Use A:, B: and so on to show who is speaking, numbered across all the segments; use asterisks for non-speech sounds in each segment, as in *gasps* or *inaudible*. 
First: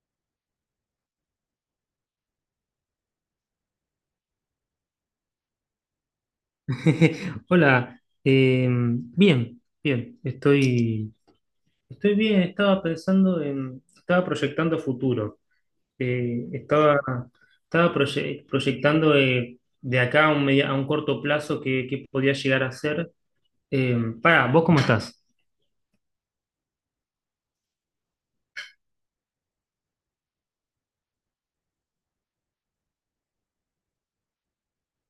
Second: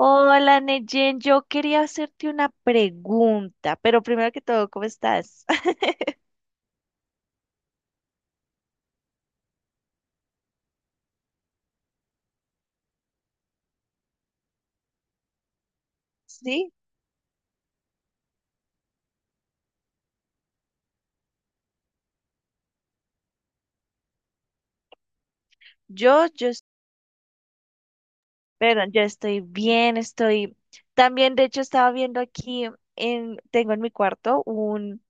A: Hola, Neyen, yo quería hacerte una pregunta, pero primero que todo, ¿cómo estás? *laughs*
B: *laughs* Hola, bien, estoy bien. Estaba estaba proyectando futuro. Eh,
A: Sí,
B: estaba, estaba proyectando, de acá a a un corto plazo que podía llegar a ser. Eh, pará, ¿vos cómo estás?
A: yo, yo, es- perdón, yo estoy bien, estoy también, de hecho, estaba viendo aquí en, tengo en mi cuarto un,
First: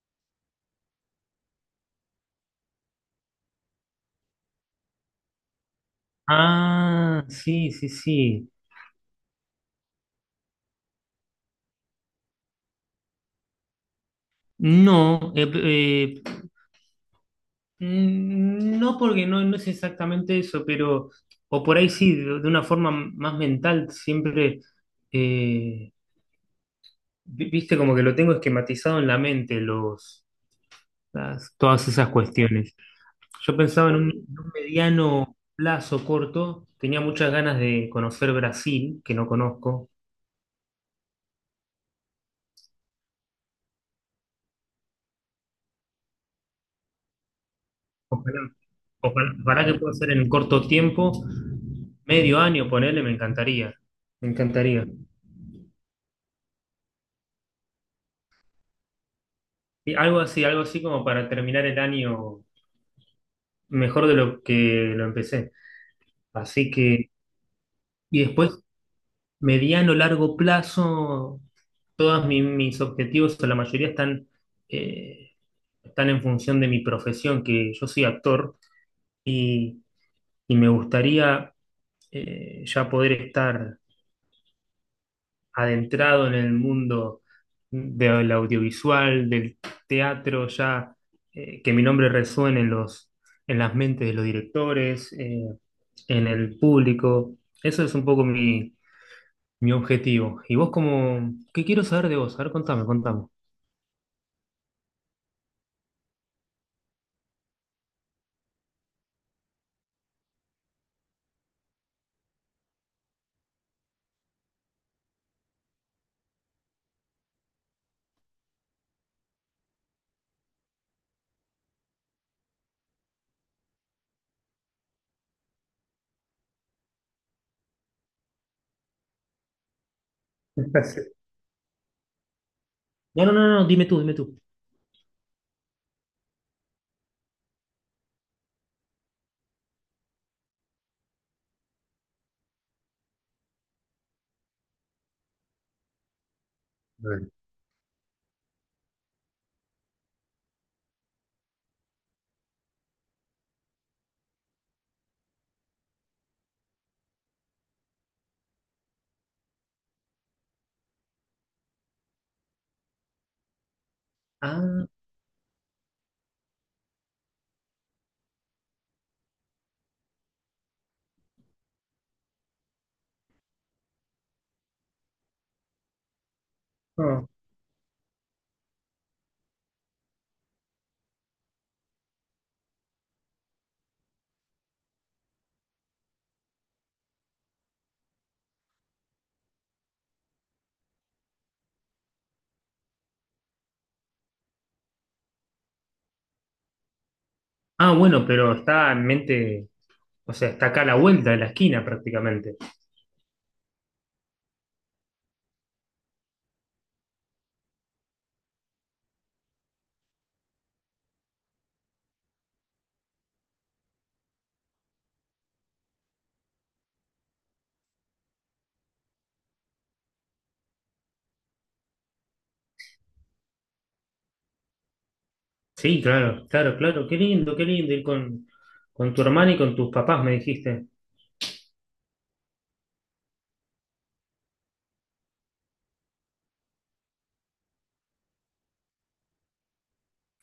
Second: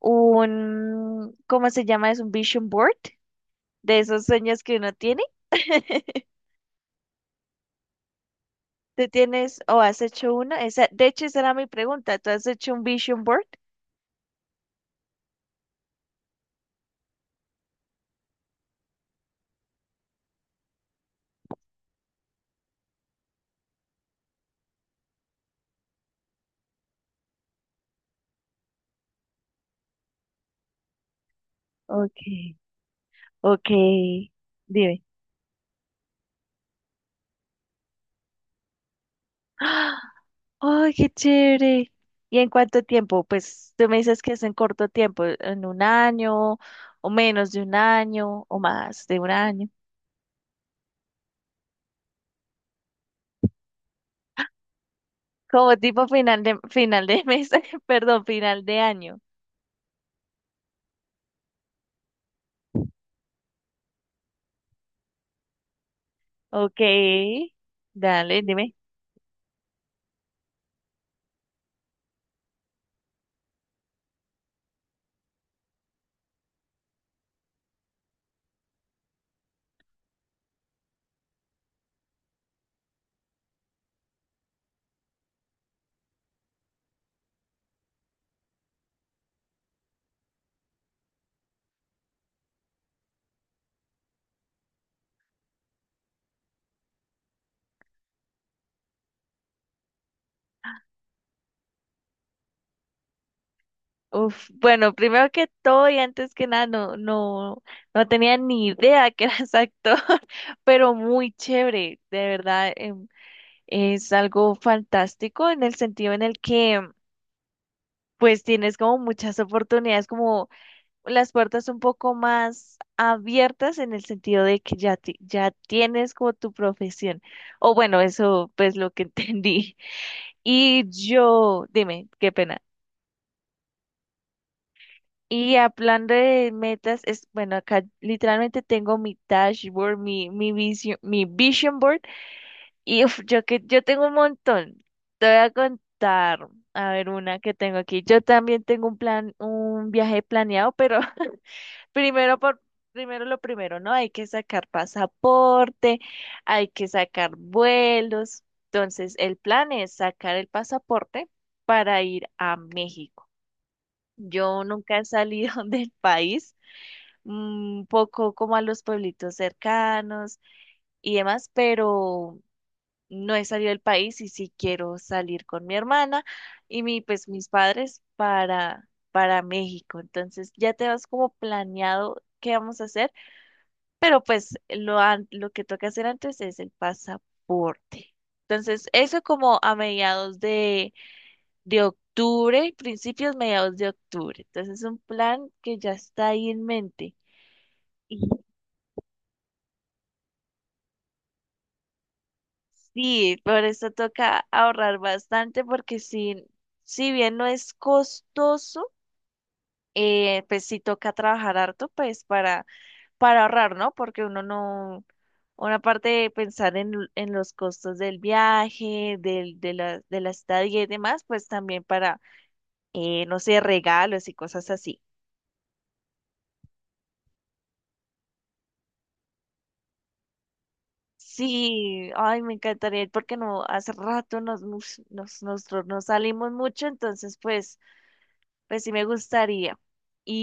A: un, ¿cómo se llama? Es un vision board de esos sueños que uno tiene. *laughs*
B: Ah, sí, sí, sí.
A: ¿Tú tienes o has hecho uno? Esa, de hecho, esa era mi pregunta. ¿Tú has hecho un vision board?
B: No, eh, eh, No porque no es exactamente eso, pero, o por ahí sí, de una forma más mental, siempre, eh, viste, como que lo tengo esquematizado en la mente, todas esas
A: Okay,
B: cuestiones. Yo pensaba
A: okay,
B: en un
A: dime.
B: mediano plazo corto, tenía muchas ganas de conocer Brasil, que no conozco.
A: *gasps* ¡Ay, qué chévere! ¿Y en cuánto tiempo? Pues tú me dices que es en corto tiempo, en un año, o menos de un
B: ojalá,
A: año, o más de un
B: Ojalá
A: año.
B: que pueda ser en corto tiempo, medio año, ponele. Me encantaría.
A: Como tipo final de mes, *laughs* perdón, final de año.
B: Y algo así como para terminar el año mejor de lo que lo empecé. Así
A: Ok,
B: que, y
A: dale,
B: después,
A: dime.
B: mediano, largo plazo, todos mis objetivos, o la mayoría están, eh, están en función de mi profesión, que yo soy actor y, y me gustaría, ya poder estar adentrado en el mundo del audiovisual, del teatro. Ya, que mi nombre resuene en los, en las mentes de los directores, en el público. Eso es un poco mi objetivo. ¿Y vos cómo, qué quiero saber de vos? A ver, contame, contame.
A: Uf, bueno, primero que todo y antes que nada, no tenía ni idea que eras actor, *laughs* pero muy chévere, de verdad, es algo fantástico en el sentido en el que pues tienes como muchas oportunidades, como las puertas un poco más abiertas en el sentido de que ya tienes como tu profesión. O bueno, eso pues lo que *laughs* entendí. Y
B: *laughs*
A: yo, dime, qué pena.
B: No, no, no, no, Dime tú, dime tú.
A: Y hablando de metas, es bueno, acá literalmente tengo mi dashboard, mi vision, board, y uf, yo tengo un montón. Te voy a contar, a ver, una que tengo aquí. Yo también tengo un plan, un viaje planeado, pero *laughs* Primero por primero lo primero, ¿no? Hay que sacar pasaporte, hay que sacar vuelos. Entonces, el plan es sacar el pasaporte para ir a México. Yo
B: Ah,
A: nunca he salido *laughs* del país, un poco como a los pueblitos cercanos y demás, pero no he salido del país y sí quiero salir con mi hermana y mi, pues
B: no.
A: mis padres para México. Entonces, ya te vas como planeado qué vamos a hacer pero pues lo que toca hacer antes es el pasaporte. Entonces, eso como a mediados de octubre, principios, mediados de octubre. Entonces, es un plan que ya está ahí en mente.
B: Ah, bueno,
A: Y
B: pero está en mente, o sea, está acá a la vuelta de la esquina prácticamente.
A: sí, por eso toca ahorrar bastante porque si bien no es costoso, pues sí toca trabajar harto pues para ahorrar, ¿no? Porque uno no, una parte de pensar en los costos del viaje, del, de la estadía y demás, pues también para, no sé, regalos y cosas así.
B: Sí, claro, claro, claro. Qué lindo ir con tu hermana y con tus papás, me dijiste.
A: Sí, ay, me encantaría ir porque no, hace rato nosotros no salimos mucho, entonces pues sí me gustaría.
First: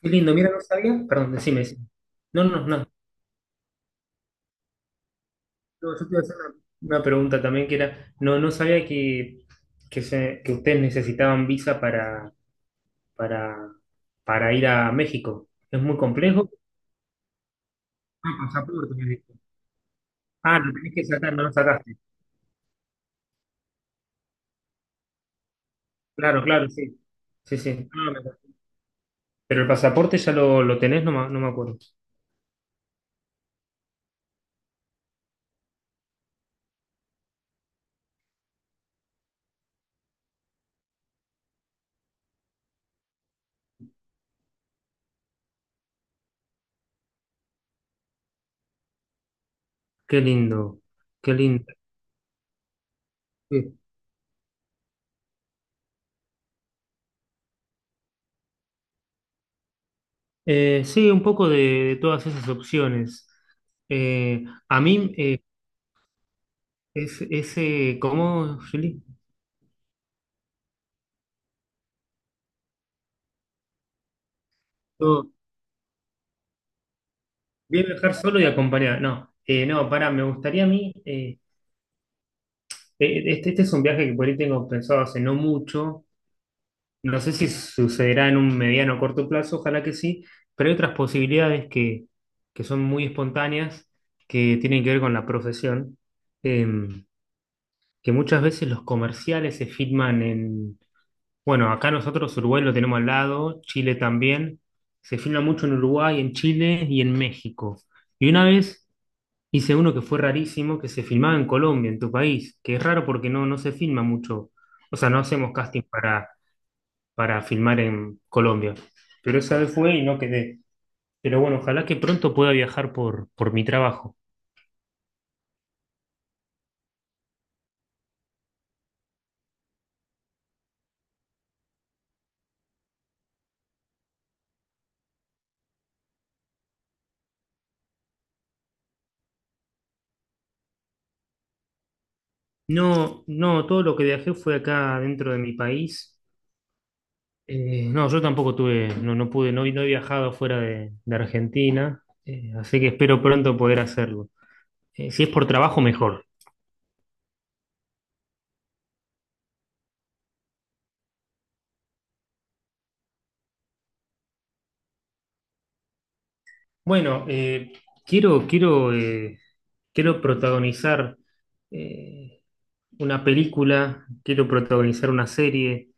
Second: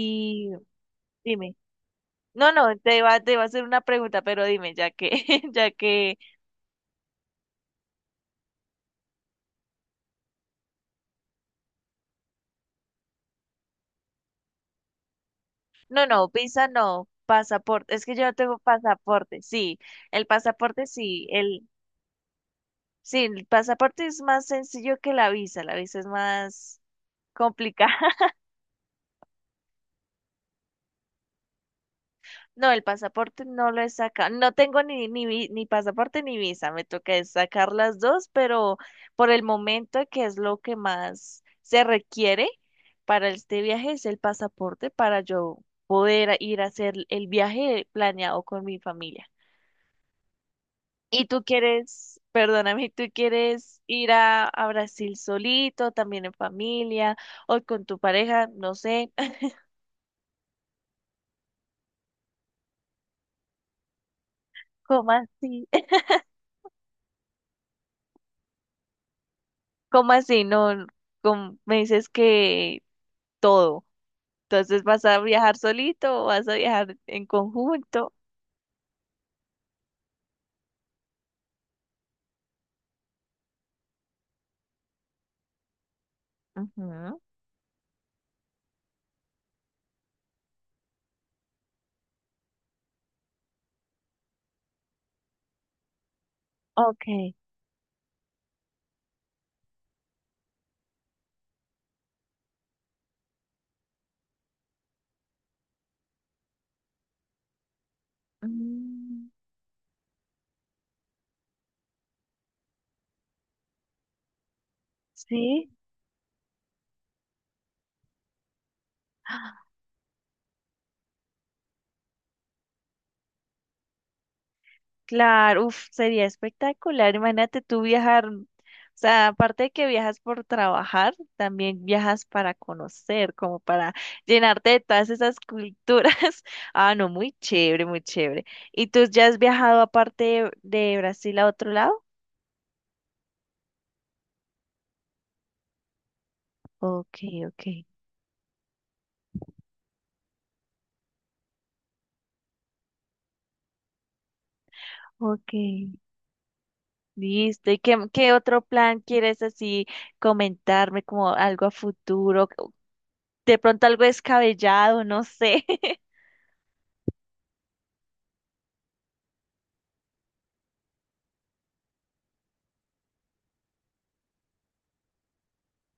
B: Qué lindo, mira, no sabía. Perdón,
A: dime,
B: decime, decime. No,
A: no,
B: no,
A: no,
B: no. No,
A: te iba a hacer una pregunta, pero dime, ya que, *laughs* ya
B: Yo te
A: que
B: iba a hacer una pregunta también que era, no, no sabía que, que ustedes necesitaban visa para, para ir a México. Es muy
A: No, no,
B: complejo.
A: visa no, pasaporte. Es que yo no
B: Ah,
A: tengo
B: pasaporte, me dijiste.
A: pasaporte, sí. El
B: Ah, lo
A: pasaporte
B: tenés que sacar, no lo sacaste.
A: sí, el pasaporte es más sencillo que la visa, es
B: Claro, claro,
A: más
B: sí. Sí, sí.
A: complicada. *laughs*
B: Pero el pasaporte ya lo tenés, no, no me acuerdo.
A: No, el pasaporte no lo he sacado. No tengo ni pasaporte ni visa. Me toca es sacar las dos, pero por el momento que es lo que más se requiere para este viaje es el pasaporte para yo poder ir a hacer el viaje planeado con mi familia.
B: Qué lindo,
A: ¿Y
B: qué
A: tú
B: lindo.
A: quieres, perdóname, tú quieres ir a Brasil solito, también en familia, o con tu pareja? No sé. *laughs*
B: Sí, un poco de todas esas opciones. Eh, a
A: ¿Cómo
B: mí,
A: así? *laughs*
B: es ese, ¿cómo, Juli?
A: ¿Cómo así? No, como me dices que todo. Entonces, ¿vas a
B: Yo,
A: viajar solito o vas a viajar en
B: bien
A: conjunto?
B: viajar solo y acompañar. No, para me gustaría a mí, este es un viaje que por ahí tengo pensado hace no mucho, no
A: Ujú.
B: sé si sucederá en un mediano o corto plazo, ojalá que sí, pero hay otras posibilidades que son muy espontáneas, que tienen que ver con la profesión. em,
A: Ok.
B: que muchas veces los comerciales se filman en... Bueno, acá nosotros Uruguay lo tenemos al lado, Chile también. Se filma mucho en Uruguay, en Chile y en México. Y una vez
A: Mm,
B: hice uno que fue rarísimo, que se filmaba en Colombia, en tu país, que es raro porque no, no se filma mucho. O sea, no hacemos
A: sí.
B: casting para filmar en Colombia. Pero esa vez fue y no quedé. Pero bueno, ojalá que pronto pueda viajar por mi trabajo.
A: Claro, uf, sería espectacular. Imagínate tú viajar, o sea, aparte de que viajas por trabajar, también viajas para conocer, como para llenarte de todas esas culturas. *laughs* Ah, no, muy chévere, muy chévere. ¿Y tú ya has viajado aparte de Brasil a otro lado?
B: No, no, todo lo que viajé fue acá dentro de mi país.
A: Ok, ok,
B: No, yo tampoco tuve, no pude, no he viajado fuera de Argentina, así que espero pronto poder hacerlo. Si es por
A: ok.
B: trabajo, mejor.
A: Listo. ¿Y qué otro plan quieres así comentarme como algo a futuro? De pronto algo descabellado, no sé. *laughs*
B: Bueno, quiero, quiero, eh, quiero protagonizar, eh, una película, quiero protagonizar una serie,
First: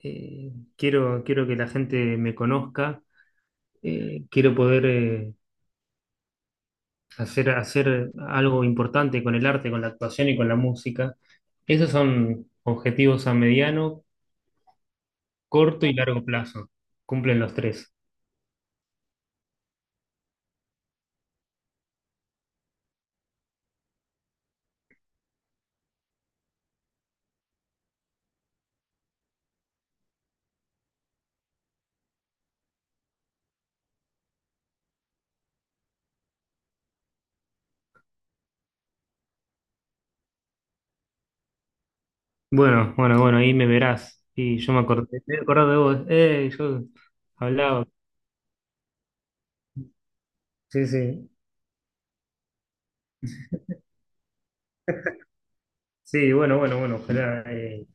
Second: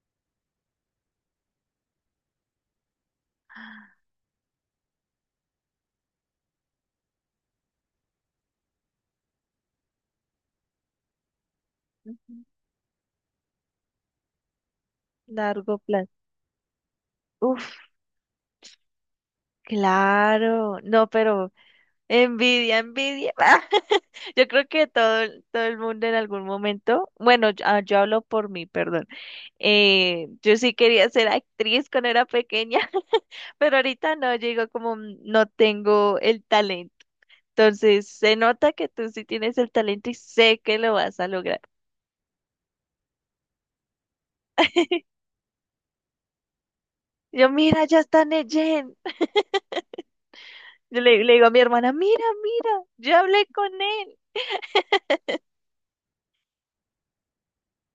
B: eh, quiero que la gente me conozca, quiero poder, hacer algo importante con el arte, con la actuación y con la música. Esos
A: Ujú,
B: son objetivos a mediano
A: Largo
B: corto y
A: plan
B: largo plazo. Cumplen los
A: Uf.
B: tres.
A: Claro, no, pero envidia, envidia. *laughs* Yo creo que todo el mundo en algún momento, bueno, yo hablo por mí, perdón. Yo sí quería ser actriz cuando era pequeña, *laughs* pero ahorita no, yo digo como "Mm, no tengo el talento". Entonces, se nota que tú sí tienes el talento y sé que lo vas a lograr.
B: Bueno, bueno, bueno, ahí me verás. Y yo me acordé de vos. Yo
A: Yo, mira,
B: hablaba.
A: ya está Neyen. *laughs*
B: Sí,
A: Yo le,
B: sí.
A: le digo a mi hermana, mira, mira, yo hablé con él.
B: Sí, bueno, bueno, bueno, ojalá.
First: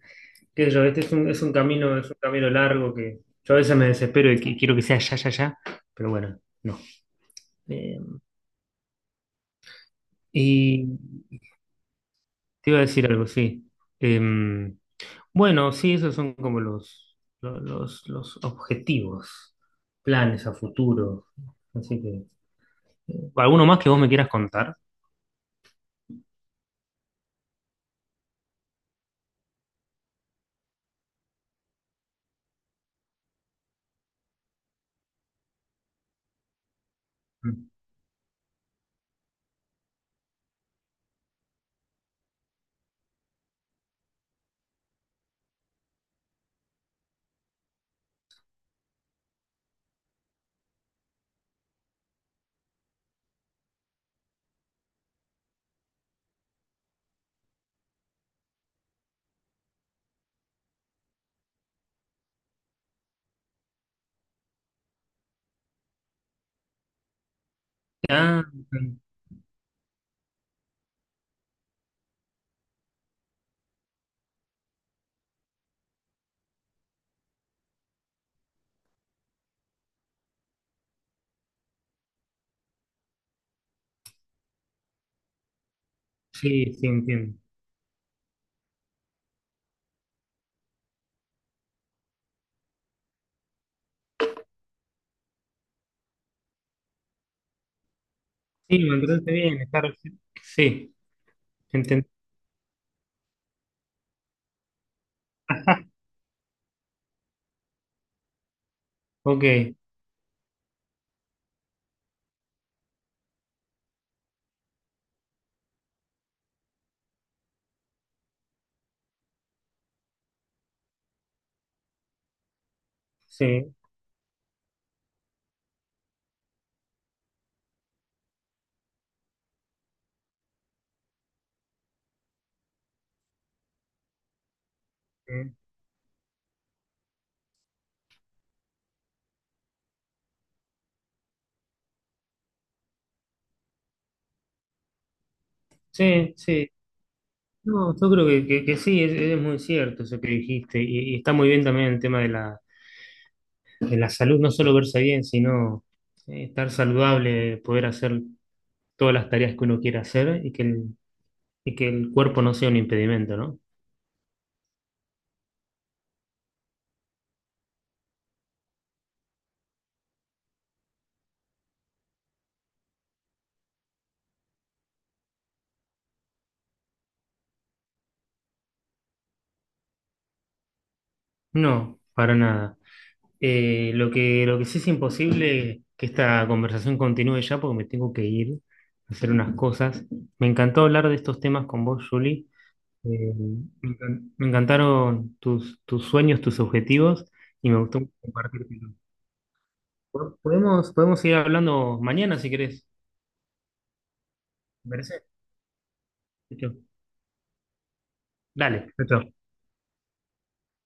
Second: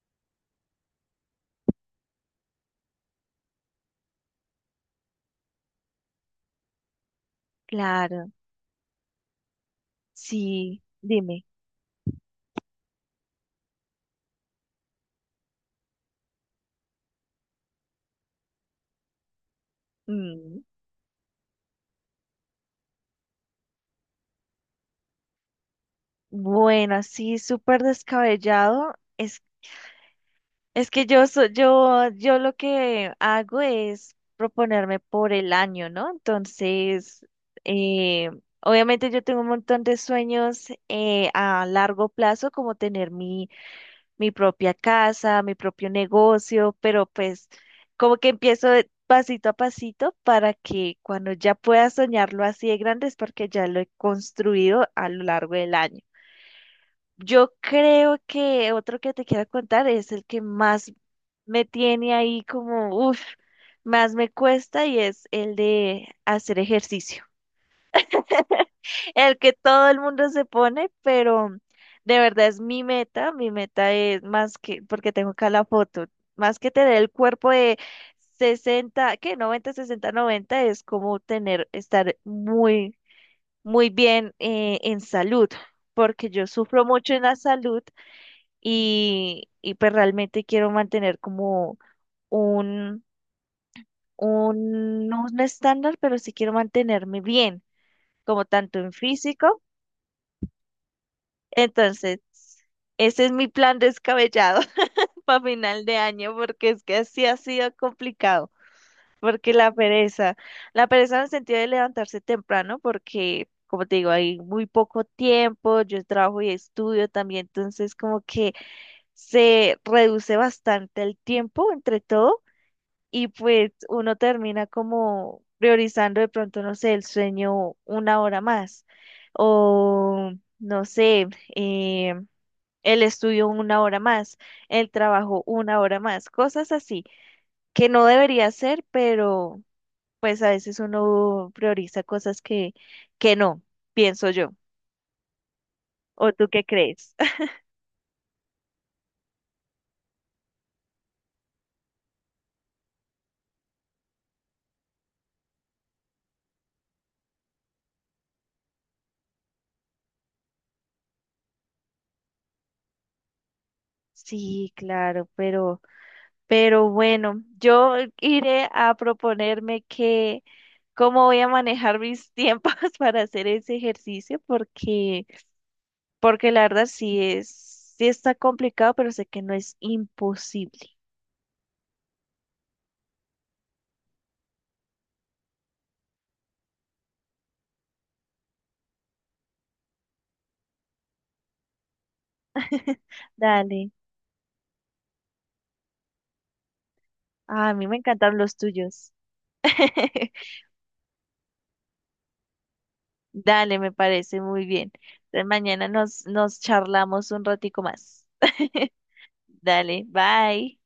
B: Qué sé yo, este es es un camino largo que yo a veces me desespero y quiero que sea ya, ya, ya, pero bueno, no. Eh,
A: Claro, sí,
B: y
A: dime.
B: te iba a decir algo, sí. Em, bueno, sí, esos son como los, los objetivos, planes a
A: Mm.
B: futuro. Así que. ¿Alguno más que vos me quieras contar?
A: Bueno, así súper descabellado. Es que yo lo que hago es proponerme por el año, ¿no? Entonces, eh, obviamente yo tengo un montón de sueños a largo plazo, como tener mi propia casa, mi propio negocio, pero pues como que empiezo de pasito a pasito para que cuando ya pueda soñarlo así de grande es porque ya lo he construido a lo largo del año. Yo creo que otro que te quiero contar es el que más me tiene ahí como, uff, más me cuesta y es el de hacer ejercicio.
B: Ah,
A: El que todo el mundo se pone, pero de verdad es mi meta. Mi meta es más que, porque tengo acá la foto, más que tener el cuerpo de 60 que 90 60 90 es como tener, estar muy, muy bien en salud, porque yo
B: sí,
A: sufro
B: sí,
A: mucho en la
B: entiendo.
A: salud y pues realmente quiero mantener como un, no un estándar, pero sí quiero mantenerme bien, como tanto
B: Sí, me
A: en
B: mantenerte bien,
A: físico.
B: estar... Sí, entiendo.
A: Entonces, ese es mi plan descabellado *laughs* para final de
B: *laughs*
A: año, porque es que así ha sido complicado,
B: Ok,
A: porque la pereza en el sentido de levantarse temprano, Como te digo, hay muy poco tiempo, yo trabajo y estudio también, entonces como que se reduce bastante el tiempo entre todo y pues
B: sí,
A: uno termina como priorizando de pronto, no sé, el sueño una hora más o no sé, eh, el estudio una hora más, el trabajo
B: eh,
A: una hora más, cosas así que no debería ser, pero pues a veces uno prioriza cosas que no, pienso yo. ¿O
B: sí,
A: tú qué
B: sí.
A: crees? *laughs*
B: No, yo creo que, que sí, es muy cierto eso que dijiste. Y está muy bien también el tema de la salud, no solo verse bien, sino estar saludable, poder hacer todas las tareas que uno quiera hacer y que el cuerpo no sea un impedimento, ¿no?
A: Sí, claro, Pero bueno, yo iré a proponerme que cómo voy a manejar mis tiempos *laughs* para hacer ese ejercicio, porque, la verdad sí es, sí está complicado, pero sé que no es imposible.
B: No, para nada. Lo que, lo que sí es imposible que esta conversación continúe ya porque me tengo que ir a hacer unas cosas. Me encantó hablar de estos temas con vos, Julie.
A: *laughs*
B: Eh,
A: Dale.
B: Me encantaron tus, tus sueños, tus objetivos
A: Ah,
B: y
A: a
B: me
A: mí me
B: gustó
A: encantan los
B: compartir.
A: tuyos. *laughs*
B: Podemos, podemos seguir hablando mañana si querés.
A: Dale, me parece muy
B: ¿Te
A: bien.
B: parece?
A: Entonces mañana nos
B: Listo.
A: charlamos un ratico más. *laughs*
B: Dale, chao. Chao.
A: Dale, bye.